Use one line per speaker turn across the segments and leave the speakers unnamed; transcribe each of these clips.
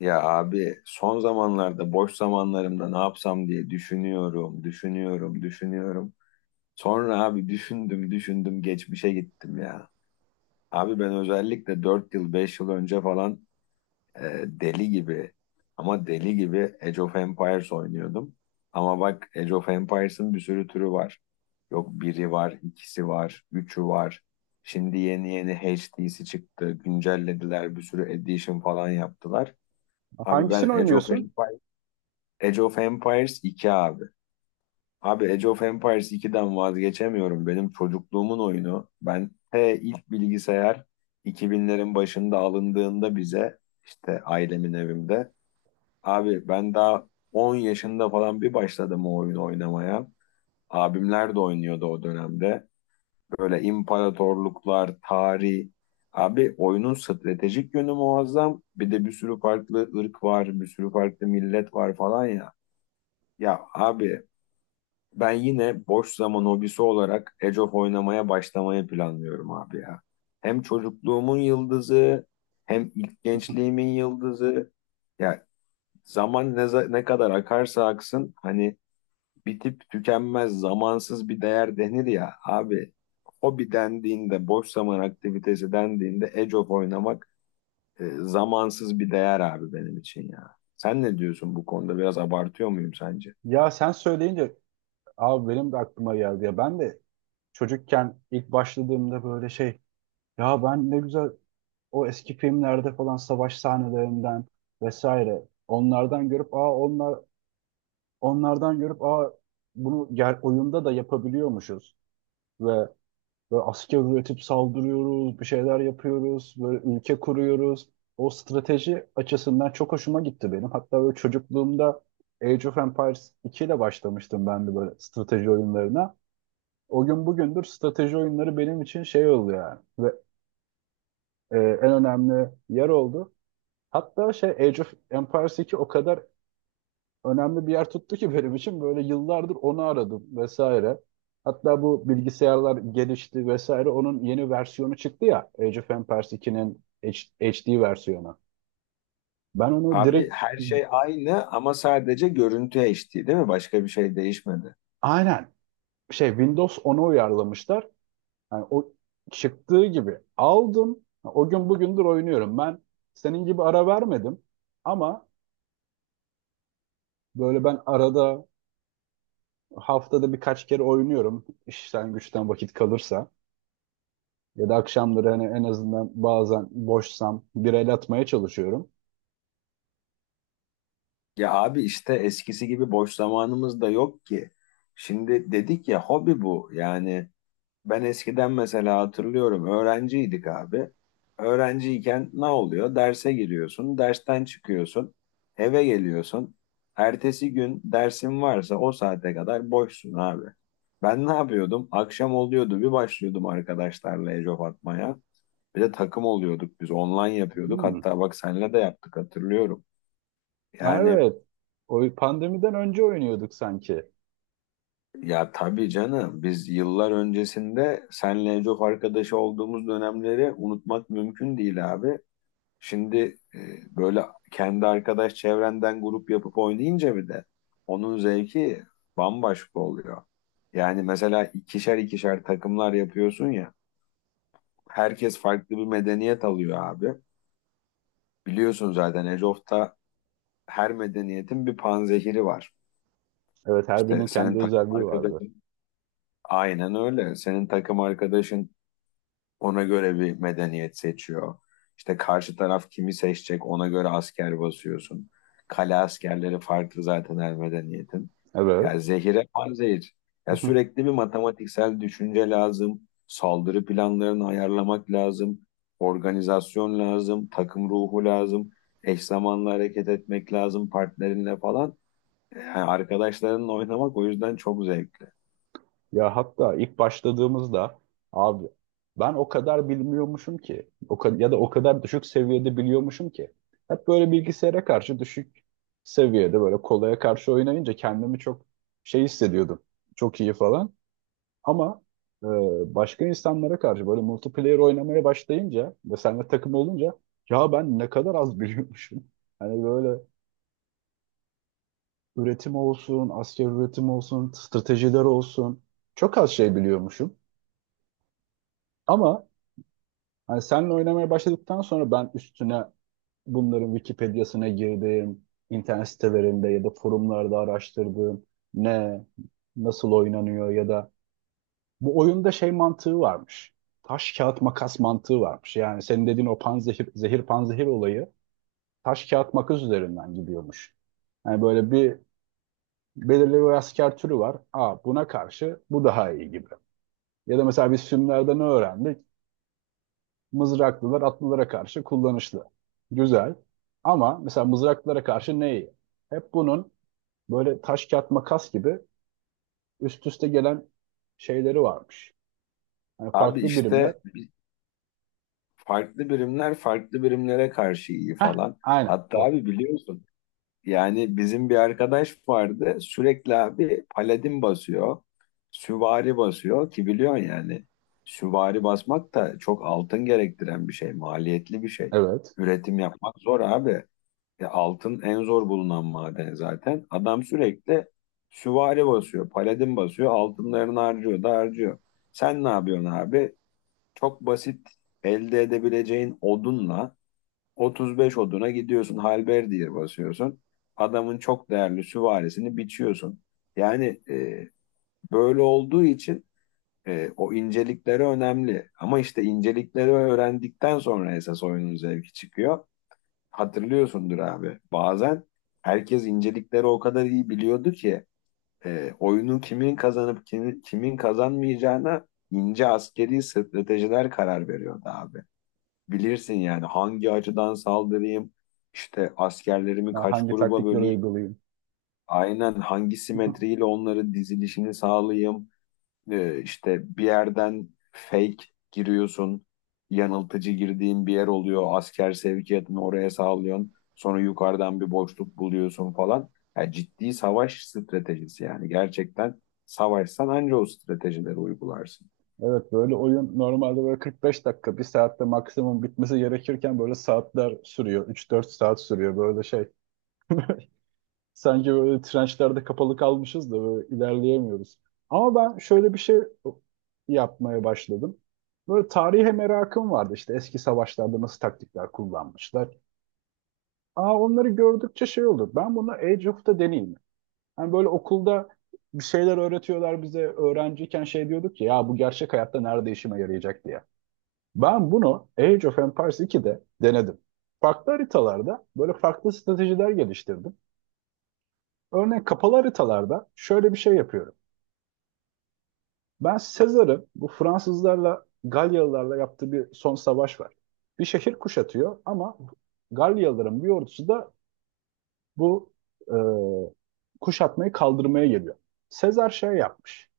Ya abi son zamanlarda boş zamanlarımda ne yapsam diye düşünüyorum, düşünüyorum, düşünüyorum. Sonra abi düşündüm, düşündüm, geçmişe gittim ya. Abi ben özellikle 4 yıl, 5 yıl önce falan e, deli gibi ama deli gibi Age of Empires oynuyordum. Ama bak Age of Empires'ın bir sürü türü var. Yok biri var, ikisi var, üçü var. Şimdi yeni yeni HD'si çıktı, güncellediler, bir sürü edition falan yaptılar. Abi ben
Hangisini oynuyorsun?
Age of Empires iki abi. Abi Age of Empires 2'den vazgeçemiyorum. Benim çocukluğumun oyunu. Ben T ilk bilgisayar 2000'lerin başında alındığında bize işte ailemin evimde. Abi ben daha 10 yaşında falan bir başladım o oyunu oynamaya. Abimler de oynuyordu o dönemde. Böyle imparatorluklar, tarih. Abi oyunun stratejik yönü muazzam. Bir de bir sürü farklı ırk var, bir sürü farklı millet var falan ya. Ya abi, ben yine boş zaman hobisi olarak Age of oynamaya başlamayı planlıyorum abi ya. Hem çocukluğumun yıldızı, hem ilk gençliğimin yıldızı. Ya zaman ne kadar akarsa aksın hani bitip tükenmez zamansız bir değer denir ya abi. Hobi dendiğinde, boş zaman aktivitesi dendiğinde Age of oynamak zamansız bir değer abi benim için ya. Sen ne diyorsun bu konuda? Biraz abartıyor muyum sence?
Ya sen söyleyince abi benim de aklıma geldi ya. Ben de çocukken ilk başladığımda böyle şey ya ben ne güzel o eski filmlerde falan savaş sahnelerinden vesaire onlardan görüp aa onlardan görüp aa bunu oyunda da yapabiliyormuşuz ve böyle asker üretip saldırıyoruz, bir şeyler yapıyoruz, böyle ülke kuruyoruz. O strateji açısından çok hoşuma gitti benim. Hatta böyle çocukluğumda Age of Empires 2 ile başlamıştım ben de böyle strateji oyunlarına. O gün bugündür strateji oyunları benim için şey oldu yani. Ve en önemli yer oldu. Hatta şey Age of Empires 2 o kadar önemli bir yer tuttu ki benim için böyle yıllardır onu aradım vesaire. Hatta bu bilgisayarlar gelişti vesaire onun yeni versiyonu çıktı ya Age of Empires 2'nin HD versiyonu. Ben onu
Abi
direkt
her şey aynı ama sadece görüntü HD değil mi? Başka bir şey değişmedi.
aynen şey Windows 10'a uyarlamışlar. Yani o çıktığı gibi aldım. O gün bugündür oynuyorum. Ben senin gibi ara vermedim ama böyle ben arada haftada birkaç kere oynuyorum. İşten güçten vakit kalırsa. Ya da akşamları hani en azından bazen boşsam bir el atmaya çalışıyorum.
Ya abi işte eskisi gibi boş zamanımız da yok ki. Şimdi dedik ya hobi bu. Yani ben eskiden mesela hatırlıyorum öğrenciydik abi. Öğrenciyken ne oluyor? Derse giriyorsun, dersten çıkıyorsun, eve geliyorsun. Ertesi gün dersin varsa o saate kadar boşsun abi. Ben ne yapıyordum? Akşam oluyordu bir başlıyordum arkadaşlarla ecop atmaya. Bir de takım oluyorduk biz. Online yapıyorduk.
Hmm.
Hatta bak senle de yaptık hatırlıyorum.
Ha,
Yani
evet. O pandemiden önce oynuyorduk sanki.
ya tabii canım biz yıllar öncesinde senle çok arkadaşı olduğumuz dönemleri unutmak mümkün değil abi. Şimdi e, böyle kendi arkadaş çevrenden grup yapıp oynayınca bir de onun zevki bambaşka oluyor. Yani mesela ikişer ikişer takımlar yapıyorsun ya. Herkes farklı bir medeniyet alıyor abi. Biliyorsun zaten Age of'ta her medeniyetin bir panzehiri var.
Evet, her
İşte
birinin
senin
kendi
takım
özelliği vardı.
arkadaşın aynen öyle. Senin takım arkadaşın ona göre bir medeniyet seçiyor. İşte karşı taraf kimi seçecek ona göre asker basıyorsun. Kale askerleri farklı zaten her medeniyetin. Ya
Evet.
zehire panzehir. Ya sürekli bir matematiksel düşünce lazım. Saldırı planlarını ayarlamak lazım. Organizasyon lazım. Takım ruhu lazım. Eş zamanlı hareket etmek lazım partnerinle falan. Yani arkadaşlarınla oynamak o yüzden çok zevkli.
Ya hatta ilk başladığımızda abi ben o kadar bilmiyormuşum ki ya da o kadar düşük seviyede biliyormuşum ki hep böyle bilgisayara karşı düşük seviyede böyle kolaya karşı oynayınca kendimi çok şey hissediyordum. Çok iyi falan. Ama e, başka insanlara karşı böyle multiplayer oynamaya başlayınca ve seninle takım olunca ya ben ne kadar az biliyormuşum. Hani böyle üretim olsun, asker üretim olsun, stratejiler olsun. Çok az şey biliyormuşum. Ama hani seninle oynamaya başladıktan sonra ben üstüne bunların Wikipedia'sına girdim, internet sitelerinde ya da forumlarda araştırdım. Ne, nasıl oynanıyor ya da bu oyunda şey mantığı varmış. Taş kağıt makas mantığı varmış. Yani senin dediğin o panzehir zehir panzehir olayı taş kağıt makas üzerinden gidiyormuş. Yani böyle bir belirli bir asker türü var. Aa, buna karşı bu daha iyi gibi. Ya da mesela biz filmlerde ne öğrendik? Mızraklılar atlılara karşı kullanışlı. Güzel. Ama mesela mızraklılara karşı ne iyi? Hep bunun böyle taş kağıt makas gibi üst üste gelen şeyleri varmış. Yani
Abi
farklı birimler.
işte farklı birimler farklı birimlere karşı iyi
Heh,
falan.
aynen
Hatta
o.
abi biliyorsun yani bizim bir arkadaş vardı sürekli abi paladin basıyor, süvari basıyor ki biliyorsun yani süvari basmak da çok altın gerektiren bir şey, maliyetli bir şey.
Evet.
Üretim yapmak zor abi. Ya altın en zor bulunan maden zaten. Adam sürekli süvari basıyor, paladin basıyor, altınlarını harcıyor da harcıyor. Sen ne yapıyorsun abi? Çok basit elde edebileceğin odunla 35 oduna gidiyorsun. Halberdiye basıyorsun. Adamın çok değerli süvarisini biçiyorsun. Yani böyle olduğu için o incelikleri önemli. Ama işte incelikleri öğrendikten sonra esas oyunun zevki çıkıyor. Hatırlıyorsundur abi. Bazen herkes incelikleri o kadar iyi biliyordu ki oyunun kimin kazanıp kimin kazanmayacağına ince askeri stratejiler karar veriyordu abi bilirsin yani hangi açıdan saldırayım, işte askerlerimi
Ya
kaç
hangi
gruba
taktikleri
böleyim,
uygulayayım?
aynen hangi simetriyle onları dizilişini sağlayayım, işte bir yerden fake giriyorsun, yanıltıcı girdiğin bir yer oluyor, asker sevkiyatını oraya sağlıyorsun, sonra yukarıdan bir boşluk buluyorsun falan. Ya ciddi savaş stratejisi yani gerçekten savaşsan anca o stratejileri uygularsın.
Evet, böyle oyun normalde böyle 45 dakika, bir saatte maksimum bitmesi gerekirken böyle saatler sürüyor. 3-4 saat sürüyor böyle şey. Sanki böyle trençlerde kapalı kalmışız da böyle ilerleyemiyoruz. Ama ben şöyle bir şey yapmaya başladım. Böyle tarihe merakım vardı. İşte eski savaşlarda nasıl taktikler kullanmışlar. Aa, onları gördükçe şey olur. Ben bunu Age of'ta deneyeyim. Hani böyle okulda bir şeyler öğretiyorlar bize. Öğrenciyken şey diyorduk ki ya bu gerçek hayatta nerede işime yarayacak diye. Ben bunu Age of Empires 2'de denedim. Farklı haritalarda böyle farklı stratejiler geliştirdim. Örneğin kapalı haritalarda şöyle bir şey yapıyorum. Ben Sezar'ın bu Fransızlarla Galyalılarla yaptığı bir son savaş var. Bir şehir kuşatıyor ama Galyalıların bir ordusu da bu e, kuşatmayı kaldırmaya geliyor. Sezar şey yapmış.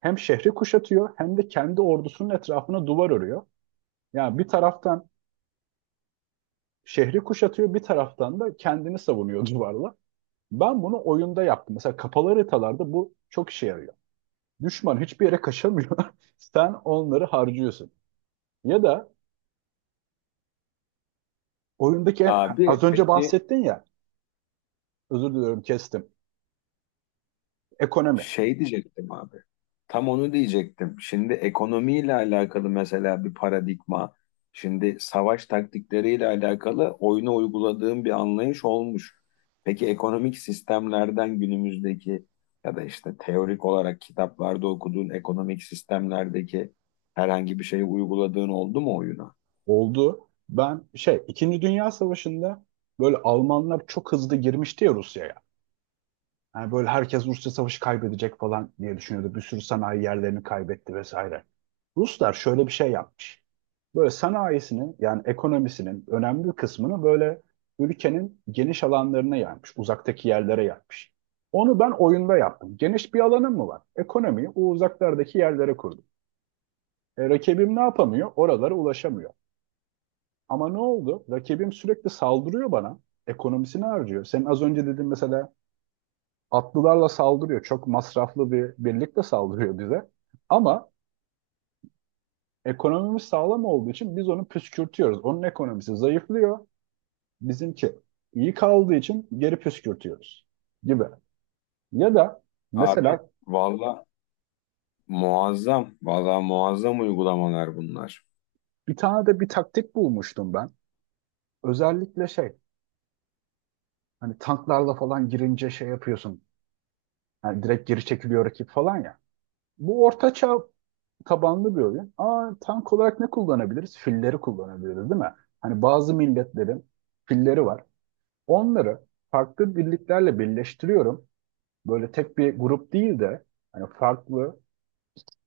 Hem şehri kuşatıyor hem de kendi ordusunun etrafına duvar örüyor. Yani bir taraftan şehri kuşatıyor, bir taraftan da kendini savunuyor duvarla. Ben bunu oyunda yaptım. Mesela kapalı haritalarda bu çok işe yarıyor. Düşman hiçbir yere kaçamıyor. Sen onları harcıyorsun. Ya da oyundaki en- az
Abi
önce
peki
bahsettin ya, özür diliyorum kestim. Ekonomi
Şey diyecektim abi. Tam onu diyecektim. Şimdi ekonomiyle alakalı mesela bir paradigma, şimdi savaş taktikleriyle alakalı oyuna uyguladığım bir anlayış olmuş. Peki ekonomik sistemlerden günümüzdeki ya da işte teorik olarak kitaplarda okuduğun ekonomik sistemlerdeki herhangi bir şeyi uyguladığın oldu mu oyuna?
oldu. Ben şey, İkinci Dünya Savaşı'nda böyle Almanlar çok hızlı girmişti ya Rusya'ya. Yani böyle herkes Rusya savaşı kaybedecek falan diye düşünüyordu. Bir sürü sanayi yerlerini kaybetti vesaire. Ruslar şöyle bir şey yapmış. Böyle sanayisini yani ekonomisinin önemli bir kısmını böyle ülkenin geniş alanlarına yaymış. Uzaktaki yerlere yaymış. Onu ben oyunda yaptım. Geniş bir alanım mı var? Ekonomiyi o uzaklardaki yerlere kurdum. Rakibim ne yapamıyor? Oralara ulaşamıyor. Ama ne oldu? Rakibim sürekli saldırıyor bana. Ekonomisini harcıyor. Senin az önce dediğin mesela atlılarla saldırıyor. Çok masraflı bir birlikte saldırıyor bize. Ama ekonomimiz sağlam olduğu için biz onu püskürtüyoruz. Onun ekonomisi zayıflıyor. Bizimki iyi kaldığı için geri püskürtüyoruz gibi. Ya da
Abi
mesela
valla muazzam, valla muazzam uygulamalar bunlar.
bir tane de bir taktik bulmuştum ben. Özellikle şey hani tanklarla falan girince şey yapıyorsun. Yani direkt geri çekiliyor rakip falan ya. Bu ortaçağ tabanlı bir oyun. Aa, tank olarak ne kullanabiliriz? Filleri kullanabiliriz değil mi? Hani bazı milletlerin filleri var. Onları farklı birliklerle birleştiriyorum. Böyle tek bir grup değil de hani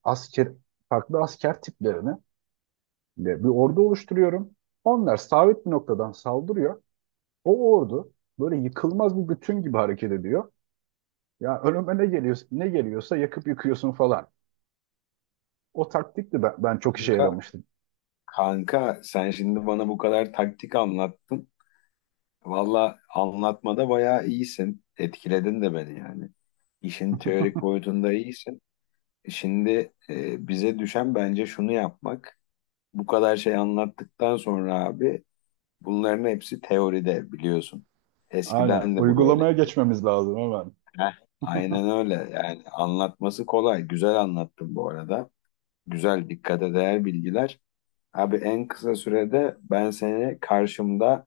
asker farklı asker tiplerini de bir ordu oluşturuyorum. Onlar sabit bir noktadan saldırıyor. O ordu böyle yıkılmaz bir bütün gibi hareket ediyor. Ya önüme ne geliyor, ne geliyorsa yakıp yıkıyorsun falan. O taktik de ben çok işe
Kanka
yaramıştı.
Kanka, sen şimdi bana bu kadar taktik anlattın. Valla anlatmada bayağı iyisin. Etkiledin de beni yani. İşin teorik boyutunda iyisin. Şimdi bize düşen bence şunu yapmak. Bu kadar şey anlattıktan sonra abi bunların hepsi teoride biliyorsun.
Aynen.
Eskiden de bu
Uygulamaya
böyleydi.
geçmemiz lazım hemen.
Heh. Aynen öyle yani anlatması kolay. Güzel anlattın bu arada. Güzel dikkate değer bilgiler. Abi en kısa sürede ben seni karşımda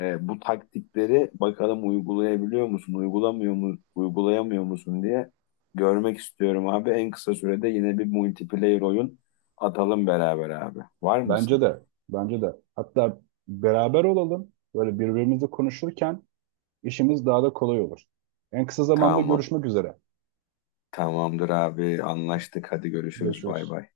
Bu taktikleri bakalım uygulayabiliyor musun, uygulamıyor mu, uygulayamıyor musun diye görmek istiyorum abi. En kısa sürede yine bir multiplayer oyun atalım beraber abi. Var mısın?
Bence de. Bence de. Hatta beraber olalım. Böyle birbirimizle konuşurken işimiz daha da kolay olur. En kısa zamanda
Tamam.
görüşmek üzere.
Tamamdır abi. Anlaştık. Hadi görüşürüz. Bay
Görüşürüz.
bay.